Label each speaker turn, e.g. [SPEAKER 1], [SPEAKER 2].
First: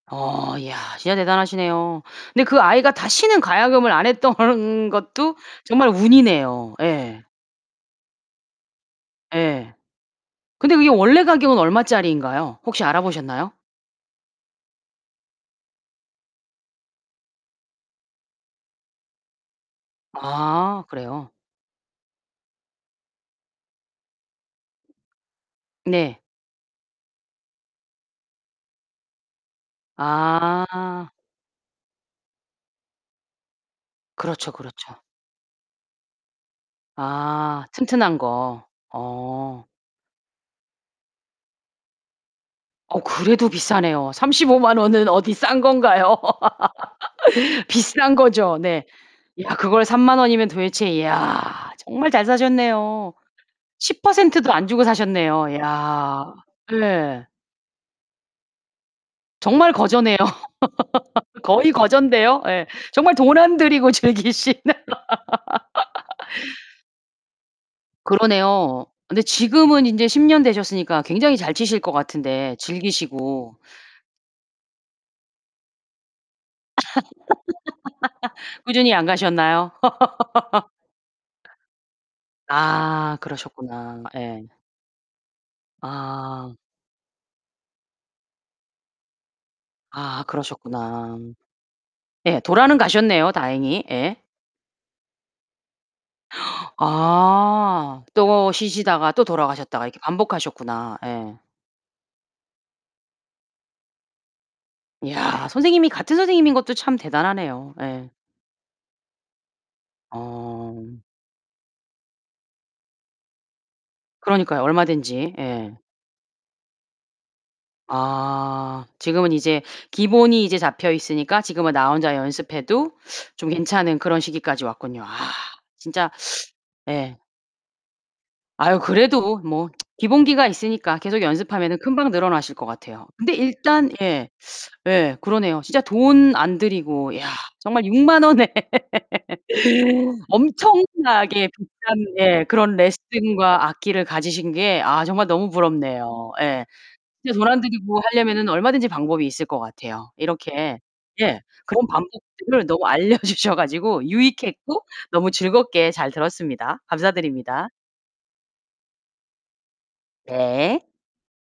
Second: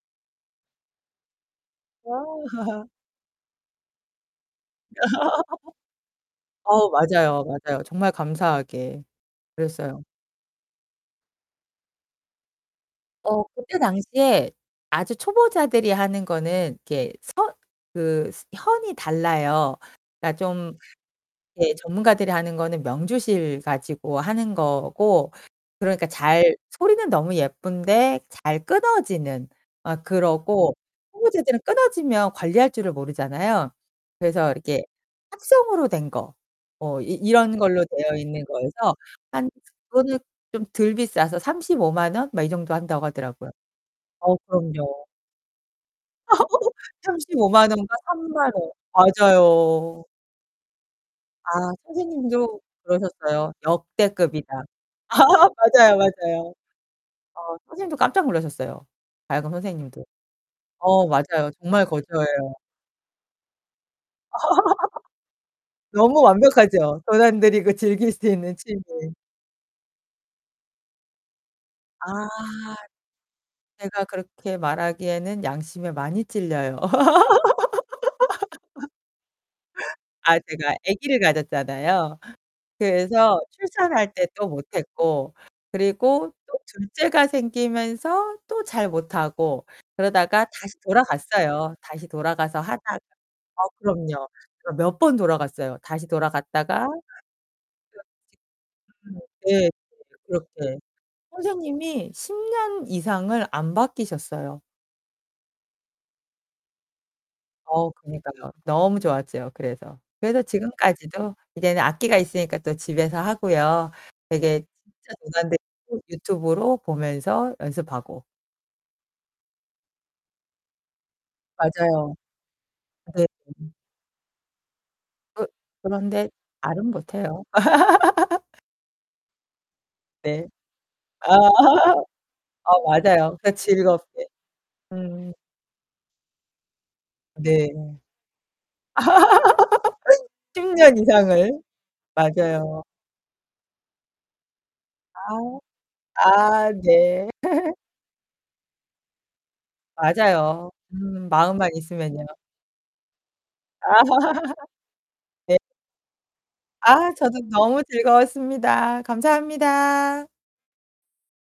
[SPEAKER 1] 어, 야. 진짜 대단하시네요.
[SPEAKER 2] 와.
[SPEAKER 1] 근데 그 아이가 다시는 가야금을 안 했던 것도 정말 운이네요.
[SPEAKER 2] 어,
[SPEAKER 1] 예.
[SPEAKER 2] 맞아요, 맞아요. 정말 감사하게.
[SPEAKER 1] 예.
[SPEAKER 2] 그랬어요.
[SPEAKER 1] 근데 그게 원래 가격은 얼마짜리인가요? 혹시
[SPEAKER 2] 어
[SPEAKER 1] 알아보셨나요?
[SPEAKER 2] 그때 당시에 아주 초보자들이 하는 거는 이렇게 선 그 스 현이 달라요. 그러니까 좀
[SPEAKER 1] 아, 그래요?
[SPEAKER 2] 예 전문가들이 하는 거는 명주실 가지고 하는 거고 그러니까
[SPEAKER 1] 네.
[SPEAKER 2] 잘 소리는 너무 예쁜데 잘 끊어지는. 어, 그러고
[SPEAKER 1] 아.
[SPEAKER 2] 초보자들은 끊어지면 관리할 줄을 모르잖아요. 그래서
[SPEAKER 1] 그렇죠,
[SPEAKER 2] 이렇게
[SPEAKER 1] 그렇죠.
[SPEAKER 2] 합성으로 된 거. 뭐 이 이런
[SPEAKER 1] 아,
[SPEAKER 2] 걸로 되어
[SPEAKER 1] 튼튼한
[SPEAKER 2] 있는
[SPEAKER 1] 거.
[SPEAKER 2] 거여서 한
[SPEAKER 1] 어.
[SPEAKER 2] 그거는 좀 덜 비싸서 350,000 원? 막 이 정도
[SPEAKER 1] 어
[SPEAKER 2] 한다고
[SPEAKER 1] 그래도
[SPEAKER 2] 하더라고요.
[SPEAKER 1] 비싸네요.
[SPEAKER 2] 어
[SPEAKER 1] 350,000
[SPEAKER 2] 그럼요.
[SPEAKER 1] 원은 어디 싼 건가요?
[SPEAKER 2] 350,000 원과
[SPEAKER 1] 비싼
[SPEAKER 2] 30,000
[SPEAKER 1] 거죠.
[SPEAKER 2] 원.
[SPEAKER 1] 네. 야, 그걸
[SPEAKER 2] 맞아요.
[SPEAKER 1] 30,000 원이면 도대체
[SPEAKER 2] 아
[SPEAKER 1] 야, 정말 잘
[SPEAKER 2] 선생님도
[SPEAKER 1] 사셨네요.
[SPEAKER 2] 그러셨어요.
[SPEAKER 1] 10% 도
[SPEAKER 2] "역대급이다."
[SPEAKER 1] 안 주고 사셨네요.
[SPEAKER 2] 맞아요,
[SPEAKER 1] 이야.
[SPEAKER 2] 맞아요.
[SPEAKER 1] 네.
[SPEAKER 2] 어 선생님도 깜짝 놀라셨어요 가야금
[SPEAKER 1] 정말
[SPEAKER 2] 선생님도.
[SPEAKER 1] 거저네요.
[SPEAKER 2] 어, 맞아요.
[SPEAKER 1] 거의
[SPEAKER 2] 정말
[SPEAKER 1] 거전데요.
[SPEAKER 2] 거저예요.
[SPEAKER 1] 예. 정말 돈 안 들이고 즐기시는.
[SPEAKER 2] 너무 완벽하죠? 돈 안 들이고 즐길 수 있는 취미.
[SPEAKER 1] 그러네요. 근데 지금은 인제 10 년 되셨으니까 굉장히 잘 치실 것
[SPEAKER 2] 아.
[SPEAKER 1] 같은데, 즐기시고.
[SPEAKER 2] 제가 그렇게 말하기에는 양심에 많이 찔려요.
[SPEAKER 1] 꾸준히 안 가셨나요?
[SPEAKER 2] 아 제가 아기를 가졌잖아요.
[SPEAKER 1] 아
[SPEAKER 2] 그래서
[SPEAKER 1] 그러셨구나.
[SPEAKER 2] 출산할 때
[SPEAKER 1] 예.
[SPEAKER 2] 또 못 했고. 그리고
[SPEAKER 1] 아.
[SPEAKER 2] 또 둘째가 생기면서 또 잘 못 하고.
[SPEAKER 1] 아
[SPEAKER 2] 그러다가 다시
[SPEAKER 1] 그러셨구나.
[SPEAKER 2] 돌아갔어요. 다시
[SPEAKER 1] 예,
[SPEAKER 2] 돌아가서
[SPEAKER 1] 돌아는
[SPEAKER 2] 하다가
[SPEAKER 1] 가셨네요,
[SPEAKER 2] 어,
[SPEAKER 1] 다행히. 예.
[SPEAKER 2] 그럼요. 그 몇 번 돌아갔어요. 다시 돌아갔다가
[SPEAKER 1] 아. 또 쉬시다가 또
[SPEAKER 2] [unintelligible] 네 네.
[SPEAKER 1] 돌아가셨다가 이렇게
[SPEAKER 2] 그렇게.
[SPEAKER 1] 반복하셨구나. 예.
[SPEAKER 2] 선생님이 10 년 이상을 안 바뀌셨어요.
[SPEAKER 1] 이야, 선생님이 같은 선생님인 것도 참 대단하네요.
[SPEAKER 2] 어,
[SPEAKER 1] 예.
[SPEAKER 2] 그니까요. 너무 좋았죠, 그래서. 그래서
[SPEAKER 1] 어.
[SPEAKER 2] 지금까지도 이제는 악기가 있으니까 또 집에서 하고요. 되게
[SPEAKER 1] 그러니까요,
[SPEAKER 2] 진짜 돈
[SPEAKER 1] 얼마든지.
[SPEAKER 2] 안
[SPEAKER 1] 예.
[SPEAKER 2] 들이고 유튜브로 보면서 연습하고.
[SPEAKER 1] 아. 지금은 이제 기본이 이제 잡혀 있으니까 지금은 나 혼자
[SPEAKER 2] 맞아요.
[SPEAKER 1] 연습해도
[SPEAKER 2] 네.
[SPEAKER 1] 좀 괜찮은 그런 시기까지 왔군요. 아
[SPEAKER 2] 그
[SPEAKER 1] 진짜
[SPEAKER 2] 그런데 잘은
[SPEAKER 1] 예.
[SPEAKER 2] 못해요.
[SPEAKER 1] 아유. 그래도 뭐 기본기가
[SPEAKER 2] 네.
[SPEAKER 1] 있으니까 계속
[SPEAKER 2] 아.
[SPEAKER 1] 연습하면은 금방 늘어나실 것
[SPEAKER 2] 어
[SPEAKER 1] 같아요. 근데
[SPEAKER 2] 맞아요. 그러니까
[SPEAKER 1] 일단
[SPEAKER 2] 즐겁게.
[SPEAKER 1] 예. 예.
[SPEAKER 2] 음.
[SPEAKER 1] 그러네요. 진짜 돈 안 들이고 야
[SPEAKER 2] 네.
[SPEAKER 1] 정말 60,000 원에
[SPEAKER 2] 10 년
[SPEAKER 1] 엄청나게
[SPEAKER 2] 이상을.
[SPEAKER 1] 비싼 예, 그런
[SPEAKER 2] 맞아요.
[SPEAKER 1] 레슨과 악기를 가지신 게 아 정말
[SPEAKER 2] 아.
[SPEAKER 1] 너무 부럽네요. 예.
[SPEAKER 2] 아, 네.
[SPEAKER 1] 진짜 돈 안 들이고 하려면은 얼마든지 방법이 있을 것 같아요.
[SPEAKER 2] 맞아요.
[SPEAKER 1] 이렇게
[SPEAKER 2] 음.
[SPEAKER 1] 예.
[SPEAKER 2] 마음만
[SPEAKER 1] 그런
[SPEAKER 2] 있으면요.
[SPEAKER 1] 방법들을 너무 알려주셔
[SPEAKER 2] 아.
[SPEAKER 1] 가지고 유익했고 너무
[SPEAKER 2] 네.
[SPEAKER 1] 즐겁게 잘 들었습니다.
[SPEAKER 2] 아 저도
[SPEAKER 1] 감사드립니다.
[SPEAKER 2] 너무 즐거웠습니다. 감사합니다.
[SPEAKER 1] 네.